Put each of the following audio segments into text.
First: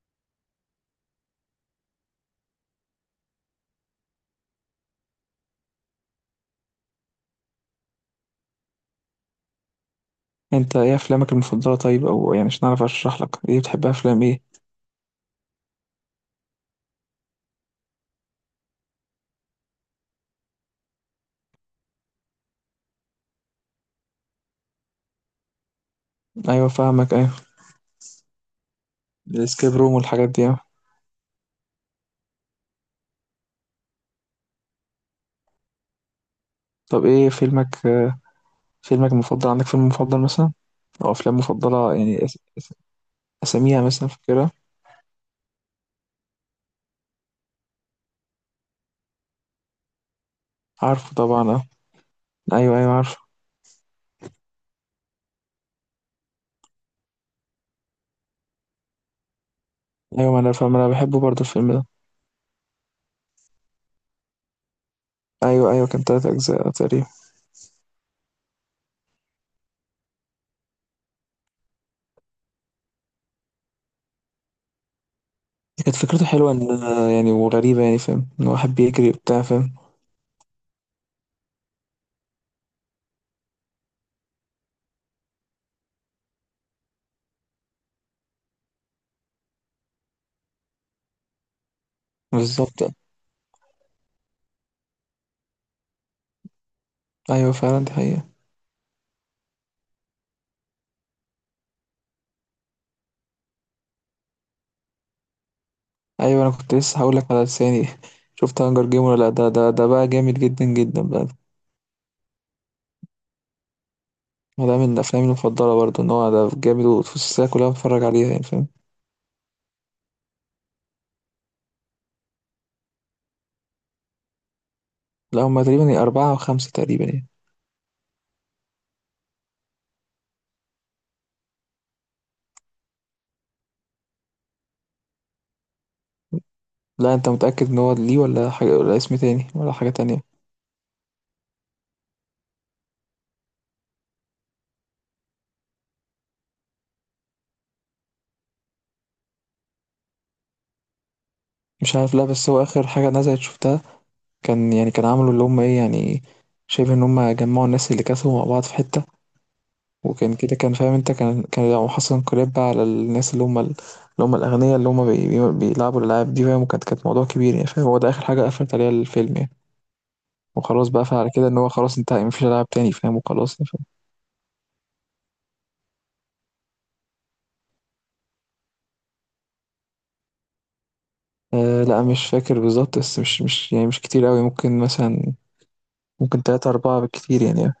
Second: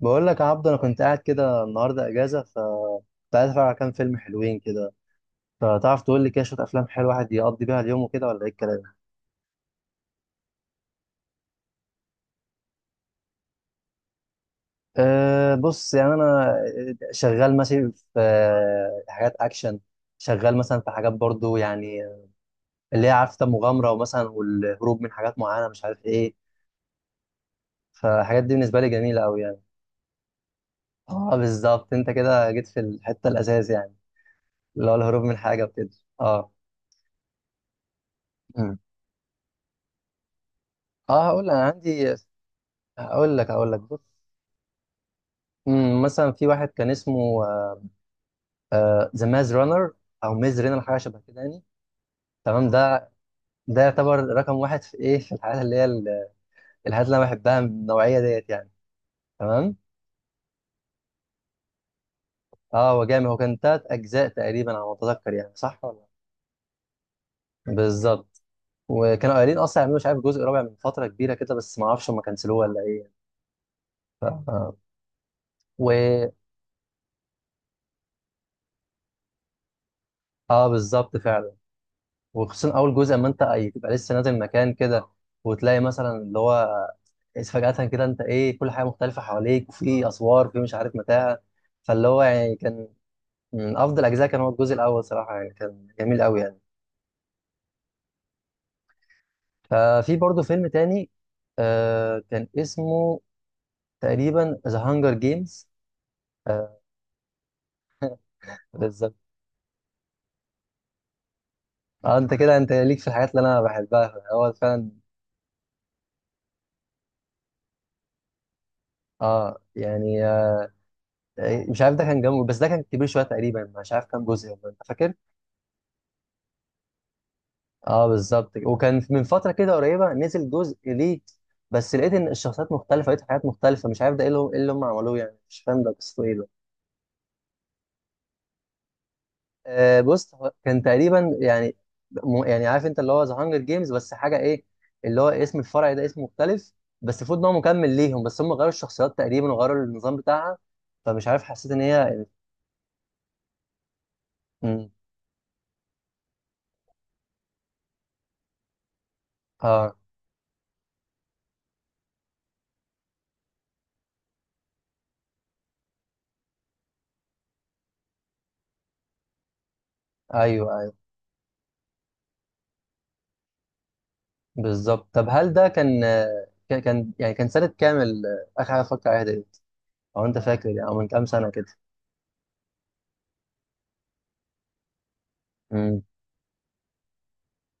بقول لك يا عبدو، انا كنت قاعد كده النهارده اجازه. كنت عايز اتفرج على كام فيلم حلوين كده. فتعرف تقول لي كده شويه افلام حلوه الواحد يقضي بيها اليوم وكده، ولا ايه الكلام؟ انت ايه افلامك المفضله؟ طيب، او يعني مش نعرف اشرح لك ايه بتحبها، افلام ايه؟ بص يعني انا شغال ماشي في حاجات اكشن. شغال مثلا في حاجات برضو يعني، اللي هي عارفه، مغامره ومثلا والهروب من حاجات معينه، مش عارف ايه. ايوه فاهمك، ايوه. فالحاجات دي بالنسبه لي جميله قوي يعني. الاسكيب روم والحاجات دي، اه. اه، بالظبط. انت كده جيت في الحته الاساس يعني، اللي هو الهروب من حاجه وكده. اه. طب ايه مم. فيلمك المفضل؟ عندك فيلم مفضل مثلا؟ او اه، افلام هقول لك، انا مفضله عندي يعني، هقول لك هقول لك اساميها بص. مثلا فاكرها؟ مثلا في واحد كان اسمه ذا ماز رانر، او ميز رينر، حاجه عارفه شبه كده طبعا، يعني. اه. تمام، ايوه ايوه ده عارفه. ده يعتبر رقم واحد في ايه، في الحاجات اللي هي الحاجات اللي انا بحبها من النوعيه ديت يعني. تمام. ايوه، ما انا فاهم، انا بحبه برضه الفيلم ده. اه، هو جامد. هو كان 3 اجزاء تقريبا على ما اتذكر يعني، ايوه صح ايوه، كان ولا؟ 3 اجزاء تقريبا. لا؟ بالظبط. وكانوا قايلين اصلا يعملوا مش عارف جزء رابع من فتره كبيره كده، بس ما اعرفش هم كنسلوه ولا ايه يعني. ف... آه. كانت فكرته و حلوه، ان يعني وغريبه يعني، فاهم، ان واحد بيجري وبتاع، فاهم. اه، بالظبط فعلا. وخصوصا اول جزء، ما انت تبقى لسه نازل مكان كده، وتلاقي مثلا اللي هو فجأة كده انت ايه كل حاجه مختلفه حواليك، وفي اسوار، وفي مش عارف متاهه. فاللي هو يعني بالظبط. كان من افضل اجزاء، كان هو الجزء الاول صراحه يعني، كان جميل قوي يعني. ايوه فعلا، دي حقيقة. ففي برضه فيلم تاني، كان اسمه تقريبا ذا هانجر جيمز. أيوه، أنا كنت لسه هاقول لك على لساني شُفت Hunger Game بالظبط. والّا لأ؟ ده بقى جامد جدًا، جدًا بقى. اه، انت كده، انت ليك في الحاجات اللي انا بحبها، هو وده فعلا. من أفلامي المفضلة برضه، إن هو ده جامد، والسلسلة كلّها باتفرّج عليها يعني، فاهم. اه يعني مش عارف، ده كان جنبه، بس ده كان كبير شويه تقريبا، مش عارف كام جزء والله. انت فاكر؟ لأ، هُم تقريبًا 4 أو 5 تقريبًا يعني. اه، بالظبط كده. وكان من فتره كده قريبه نزل جزء ليه، بس لقيت ان الشخصيات مختلفه، لقيت حاجات مختلفه، مش عارف ده ايه اللي هم, إيه اللي هم عملوه يعني، مش فاهم ده قصته ايه ده. لأ، أنت متأكد إن هو ليه والّا حاجة، والّا اسم تاني والّا حاجة تانية؟ بص، هو كان تقريبا يعني، يعني عارف انت اللي هو ذا هانجر جيمز، بس حاجه ايه، اللي هو اسم الفرع ده اسم مختلف. بس المفروض ان هو مكمل ليهم، بس هم غيروا الشخصيات تقريبا، وغيروا النظام بتاعها. فمش عارف، حسيت ان مش عارف، لأ، هي بس هو آخر حاجة نزلت شُفتها كان مم. يعني، كان عملوا اللي هُم إيه يعني، شبه إن هُم جمّعوا الناس اللي كسبوا مع بعض في حتّة. اه. وكان كده، كان فاهم انت، كان لو حصل انقلاب بقى على الناس اللي هم اللي هم الاغنياء، اللي هم بي بي بيلعبوا الالعاب دي، فاهم. وكانت موضوع كبير يعني، فاهم، هو ده اخر حاجه قفلت عليها الفيلم يعني. ايوه، وخلاص ايوه. بقى، فعلى كده ان هو خلاص انتهى، يعني مفيش العاب تاني، فاهم، وخلاص يعني، فاهم. بالظبط. طب هل ده كان يعني كان سنه كامل اخر حاجه اتفرجت عليها ده؟ او انت فاكر يعني؟ او من كام سنه كده؟ آه لا، مش فاكر بالظبط، بس مش يعني مش كتير قوي، ممكن مثلا، امم. ممكن تلاتة أربعة بالكتير يعني يعني.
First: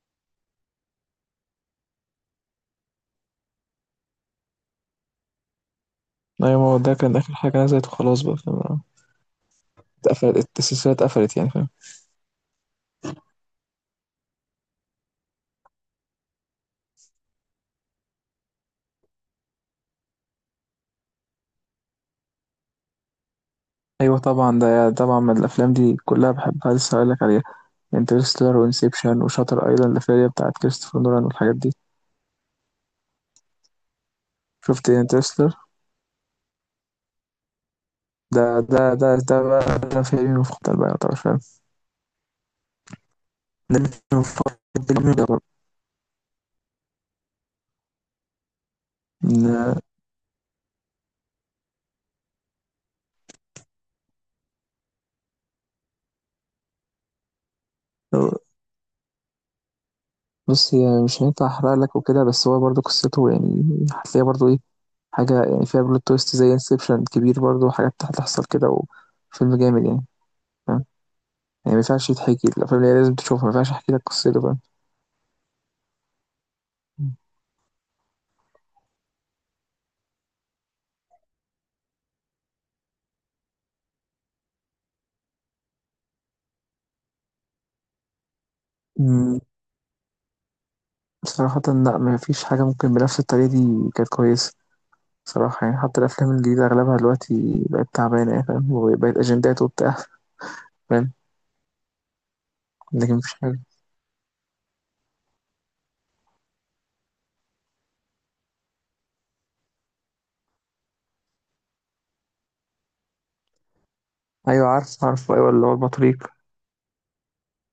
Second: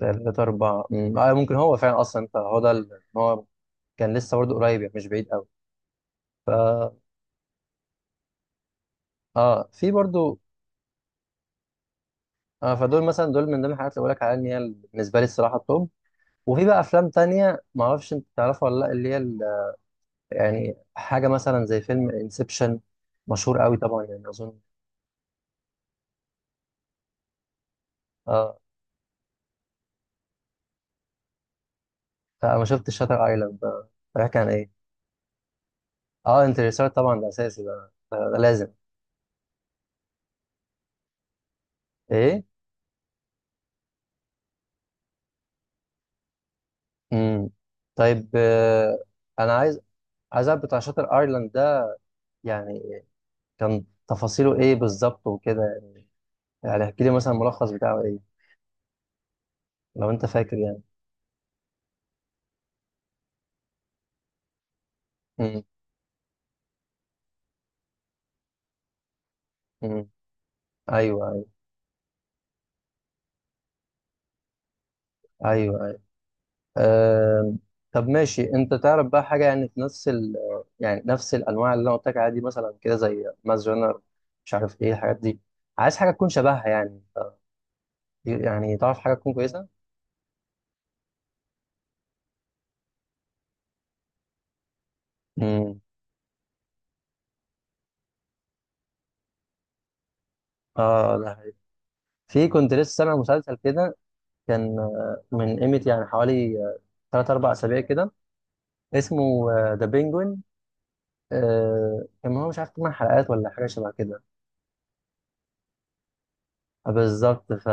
3 4، ممكن هو فعلا أصلا، فهو ده هو كان لسه برضه قريب يعني، مش بعيد أوي. ايوه، ما هو فا ده كان اخر حاجه نزلت وخلاص بقى، فاهم. في برضه اتقفلت السلسله، اتقفلت يعني، فاهم. فدول مثلا، دول من ضمن الحاجات اللي بقولك عليها إن هي بالنسبة لي الصراحة التوب. وفي بقى أفلام تانية، معرفش أنت تعرفها ولا لأ، اللي هي يعني حاجة مثلا زي فيلم انسبشن، مشهور أوي طبعا ايوه يعني طبعا، أظن. ده طبعا من الافلام دي كلها بحبها، لسه هقولك عليها: انترستيلر آه وانسبشن وشاتر ايلاند، الفيلم بتاعت كريستوفر نولان والحاجات دي. أنا ما شفتش شاتر أيلاند ده. بيحكي عن إيه؟ شفت انترستيلر؟ انترستيلر طبعا، ده أساسي، ده ده لازم. ده بقى، ده فيلمي المفضل بقى يعتبر، فاهم. إيه؟ ده مش مفضل، فيلمي يعتبر. امم طيب، انا إن- عايز اعرف بتاع شاطر ايرلاند ده، يعني كان تفاصيله ايه بالظبط وكده. يعني احكي لي مثلا الملخص بتاعه ايه، لو انت فاكر بص يعني. يعني، مش هينفع احرق لك وكده، بس هو برضه قصته يعني هتلاقيها برضه ايه، حاجة امم. يعني فيها بلوت تويست زي انسبشن، كبير برضه، حاجات هتحصل كده. وفيلم جامد يعني، امم. فاهم. ايوه، ايوه. يعني مينفعش يتحكي، الأفلام اللي هي لازم تشوفها مينفعش أحكي لك قصته، فاهم. ايوه، ايوه. أم. طب ماشي، انت تعرف بقى حاجه يعني في نفس يعني نفس الانواع اللي انا قلت لك عليها دي، مثلا كده زي ماس جنر، مش عارف ايه الحاجات دي. عايز حاجه تكون شبهها يعني، يعني تعرف حاجه تكون أمم، كويسه. صراحة لأ، مفيش حاجة ممكن بنفس الطريقة دي كانت كويسة صراحة يعني. امم. حتى الأفلام الجديدة أغلبها دلوقتي بقت تعبانة يعني، فاهم، وبقت أجندات وبتاع، فاهم. اه، ده حقيقي. في كنت لسه لكن سامع مفيش مسلسل حاجة. كده، كان من قيمة يعني حوالي 3 4 أسابيع كده، اسمه ذا بينجوين. كان هو مش عارف 8 حلقات ولا حاجة شبه كده. أيوة عارف عارف، أيوة اللي هو البطريق. بالظبط.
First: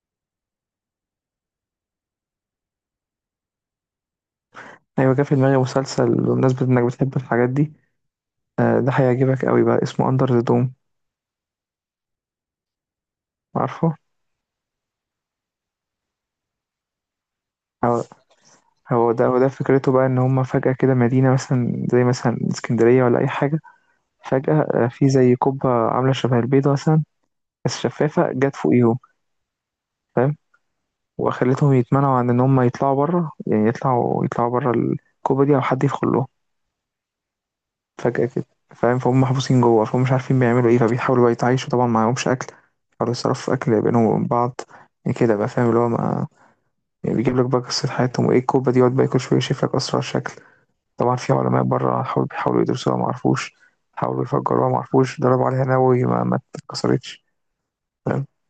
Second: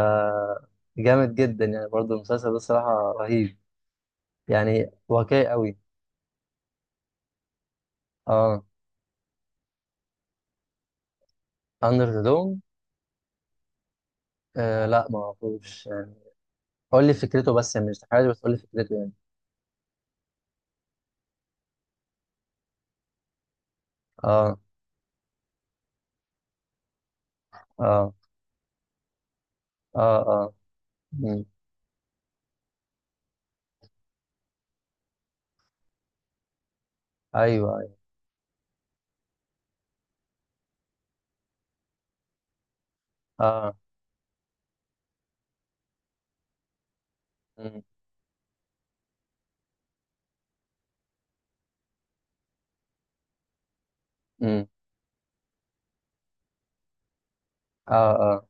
جامد جدا يعني، برضه المسلسل ده الصراحة رهيب، يعني أيوة، جه في واقعي دماغي قوي. مسلسل بمناسبة إنك بتحب الحاجات دي، اه. ده هيعجبك أوي بقى، اسمه أندر ذا دوم. أندر ذا دوم. عارفه؟ لا، ما اعرفوش يعني. قول لي فكرته بس يعني، مش هو حاجة، بس قول لي فكرته يعني. هو ده هو ده فكرته بقى، إن هما فجأة كده مدينة مثلا زي مثلا اسكندرية ولا أي حاجة، اه، فجأة في زي قبة عاملة شبه البيضة مثلا، بس اه. شفافة، جت فوقيهم. اه، اه. مم. وخلتهم يتمنعوا عن ان هم يطلعوا بره، يعني يطلعوا بره الكوبا دي، او حد يدخل لهم ايوه، ايوه. فجأة كده، فاهم. فهم محبوسين جوه، فهم مش عارفين بيعملوا ايه، فبيحاولوا بقى يتعايشوا. طبعا معهمش اكل، بيحاولوا يصرفوا اه. اكل بينهم وبين بعض يعني كده بقى، فاهم اللي هو ما يعني. بيجيب لك بقى مم. قصة حياتهم، وايه الكوبا دي، يقعد بقى كل شوية يشوف لك اسرع شكل. طبعا في علماء بره حاولوا، بيحاولوا يدرسوها ما عرفوش، حاولوا مم. يفجروها ما عرفوش، ضربوا عليها نووي ما اتكسرتش، اه، فاهم. آه.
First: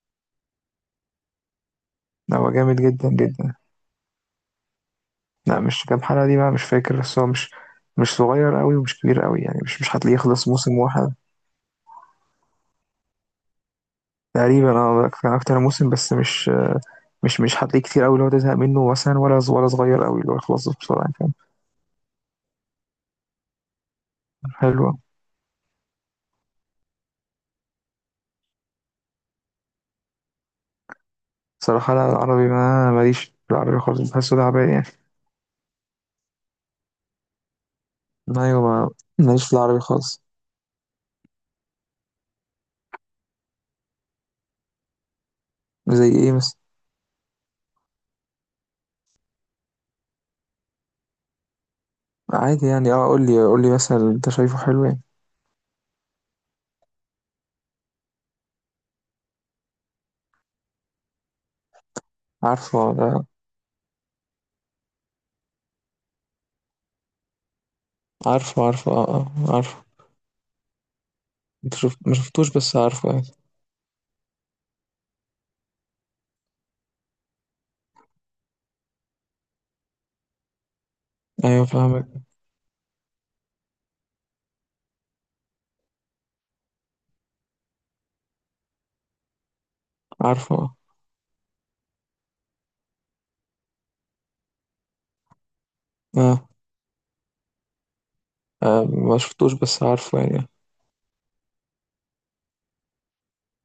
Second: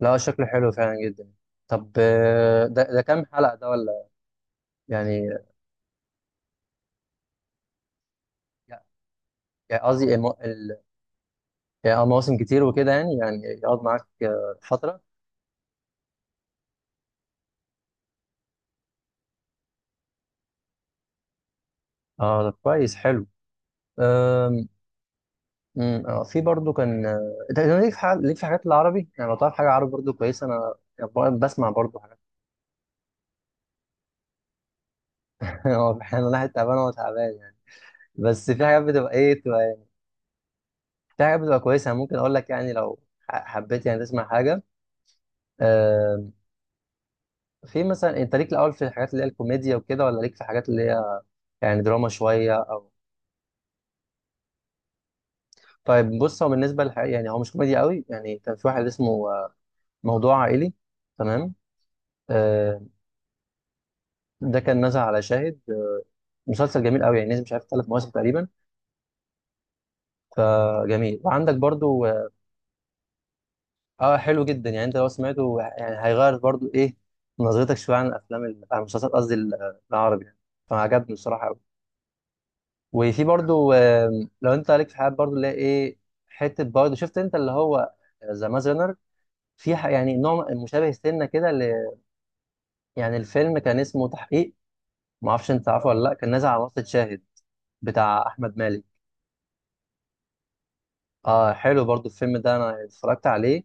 لا، شكله حلو فعلا جدا. طب، هو آه، جامد ده ده جدا كام حلقة جدا. ده ولا؟ يعني، لا مش كام حلقة دي بقى، مش فاكر، بس هو مش صغير قوي ومش كبير قوي يعني، مش يعني مش قصدي هتلاقيه يخلص موسم واحد. يعني مواسم كتير وكده، يعني يقعد معاك تقريبا فترة. اه، كان اكتر من موسم، بس مش هتلاقيه كتير قوي اللي هو تزهق منه مثلا، ولا ولا صغير قوي اللي هو يخلص بسرعة يعني. اه، طب كويس، حلو. فاهم، أم، حلوة. أم، آه، في برضو كان انت ليك في حاجات العربي، يعني لو تعرف حاجة عربي برضو كويسة، انا يعني بقعد بسمع صراحة برضو لا، حاجات. العربي ما ماليش في العربي خالص، بحسه تعبان يعني. هو احيانا الواحد تعبان، هو تعبان يعني، بس ايوه، في حاجات ما بتبقى ايه، ماليش في العربي بتبقى خالص. في حاجات بتبقى كويسة. أنا ممكن اقول لك يعني، لو حبيت يعني تسمع حاجة، زي آه، ايه مثلا؟ في مثلا، انت ليك الاول في الحاجات اللي هي الكوميديا وكده، ولا ليك في حاجات اللي هي يعني دراما شويه عادي او؟ يعني، اه، قول لي مثلا انت شايفه حلو يعني. طيب بص، هو بالنسبه يعني هو مش كوميديا قوي يعني، كان في واحد اسمه موضوع عائلي. تمام. آه، عارفه ده. ده كان نزل على شاهد، مسلسل جميل قوي يعني، نزل مش عارف 3 مواسم تقريبا. عارفه عارفه، اه اه، عارفه. فجميل. وعندك انت شفت برضو ما اه، شفتوش، بس عارفه يعني. حلو جدا يعني. انت لو سمعته يعني هيغير برضو ايه نظرتك شويه عن الافلام عن المسلسلات قصدي، العربي يعني. فعجبني بصراحه قوي. ايوه فاهمك، وفي برضو، لو انت عليك في حاجات برضو اللي هي ايه، حته برضو، شفت انت اللي هو ذا مازنر؟ في يعني نوع عارفه مشابه سنه كده يعني الفيلم كان اسمه تحقيق. ما اعرفش انت عارفه ولا لا، كان اه. نازل على منصه شاهد، بتاع احمد مالك. آه، ما شفتوش، بس عارفه يعني. اه، حلو برضو الفيلم ده، انا اتفرجت عليه.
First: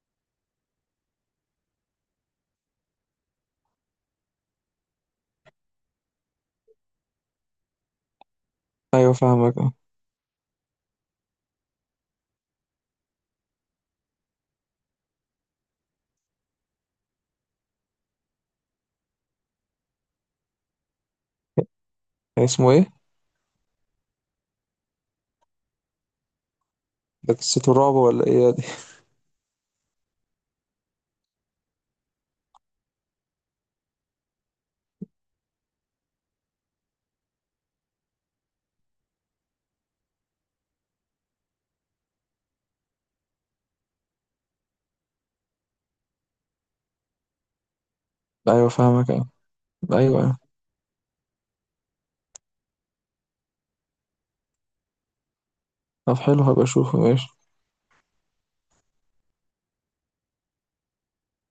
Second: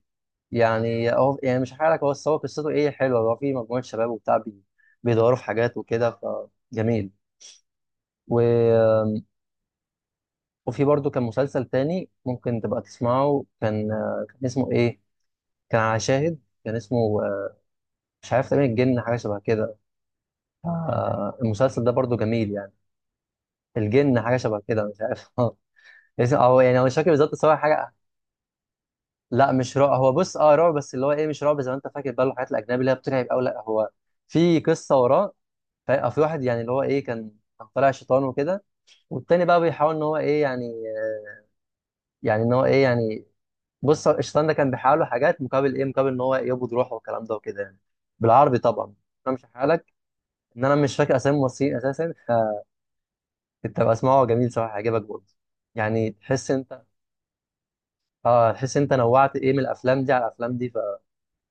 يعني هو يعني مش هحكي لك هو، بس هو قصته ايه، حلوه. هو في مجموعه شباب وبتاع بيدوروا في حاجات وكده. فجميل و... ايوه فاهمك اه. وفي برضو كان مسلسل تاني ممكن تبقى تسمعه، كان اسمه ايه. كان على شاهد. كان اسمه آه، مش عارف تقريبا الجن، حاجه شبه كده. المسلسل ده برضو يعني جميل اسمه يعني. ايه؟ الجن حاجه شبه كده، مش عارف. هو مش فاكر بالظبط، ده بس هو قصة حاجه. الرعب ولا ايه دي؟ لا، مش رعب، هو بص، اه رعب، بس اللي هو ايه، مش رعب زي ما انت فاكر بقى الحاجات الاجنبي اللي هي بترعب، او لا، هو في قصه وراه. في واحد، يعني اللي هو ايه، كان طالع شيطان وكده، والتاني بقى بيحاول ان هو ايه يعني، يعني ان هو ايه يعني، بص، الشيطان ده كان بيحاول له حاجات، مقابل ايه، مقابل ان هو يقبض روحه والكلام ده وكده يعني، بالعربي ايوه طبعا. فاهمك اه. امشي حالك. ايوه أيوة. ان انا مش فاكر اسامي الممثلين اساسا، فكنت بقى اسمعه، جميل صراحه، هيعجبك برضه. يعني طب حلو، تحس هبقى انت، اشوفه ماشي. اه، تحس انت نوعت ايه من الافلام دي على الافلام دي.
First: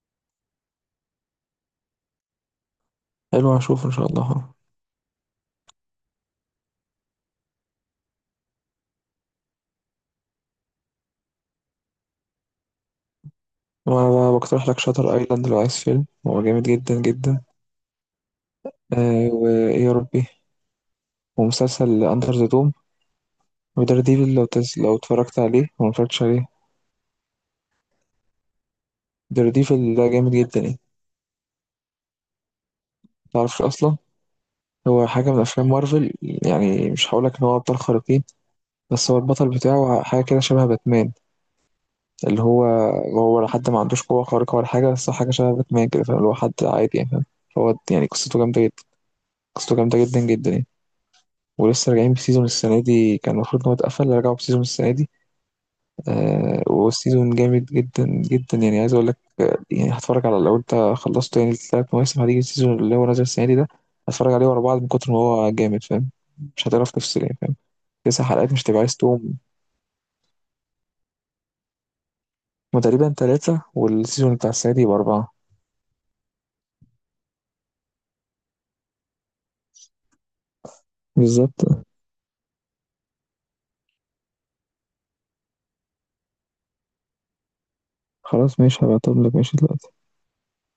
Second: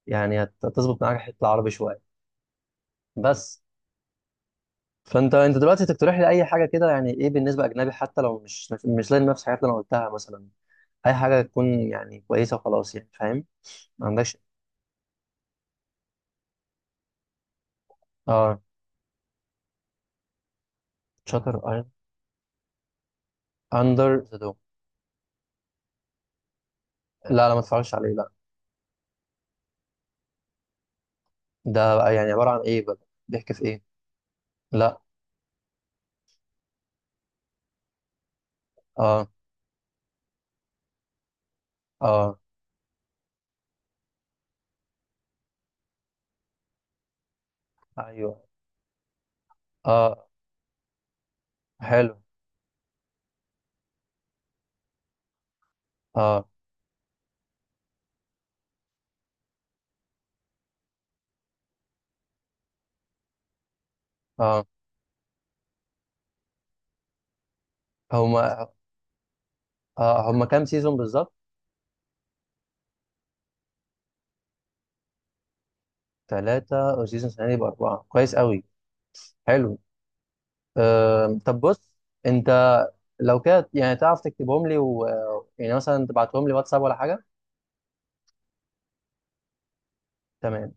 يعني هتظبط معاك الحته العربي شويه حلو، بس. هشوفه ان شاء الله، آه. فانت دلوقتي تقترح لي اي حاجه كده يعني، ايه بالنسبه اجنبي، حتى لو مش لاقي نفس الحاجات اللي انا قلتها مثلا، اي حاجه تكون يعني كويسه وخلاص، يعني فاهم. ما وانا بقى عندكش. بقترح لك شاتر ايلاند، لو عايز فيلم هو جامد جدا جدا. اه. آه، وايه يا ربي، شاتر ايلاند. ومسلسل اندر ذا دوم، ودار اندر ديفل ذا لو دوم. لو اتفرجت عليه، لو ما اتفرجتش عليه. لا، لا، ما اتفرجش عليه، لا. دار ديفل ده جامد جدا يعني. ده بقى يعني عباره عن ايه بقى؟ بيحكي متعرفش في ايه؟ اصلا؟ لا. هو حاجة من أفلام مارفل يعني، مش هقولك إن هو أبطال خارقين، بس هو اه. البطل بتاعه حاجة كده شبه باتمان. اه. اللي هو هو حتى ما عندوش قوة خارقة ولا حاجة، بس هو حاجة شبه باتمان كده، فاهم، اللي هو حد عادي يعني، فاهم. هو يعني قصته ايوه. جامدة جدا، قصته جامدة جدا اه. جدا يعني. ولسه راجعين حلو. بسيزون السنة دي، كان المفروض إن هو اتقفل، رجعوا بسيزون السنة دي. اه. آه، وسيزون جامد جدا جدا يعني، عايز أقول لك، يعني هتفرج على، لو أنت خلصت يعني ال3 مواسم، هتيجي السيزون اللي هو نازل السنة دي، ده هتفرج عليه ورا اه. بعض من كتر ما هو جامد، فاهم. مش هتعرف تفصل يعني، فاهم. 9 حلقات مش هما هتبقى عايز تقوم. هما كام سيزون بالظبط؟ هما تقريبا 3، والسيزون بتاع السنة دي يبقى 4. 3، والسيزون السنة دي يبقى 4. كويس قوي. حلو. طب بالظبط. بص، أنت، لو كده يعني تعرف تكتبهم لي. يعني مثلا تبعتهم لي واتساب، ولا حاجة؟ خلاص ماشي، هبعتهم لك ماشي دلوقتي. تمام.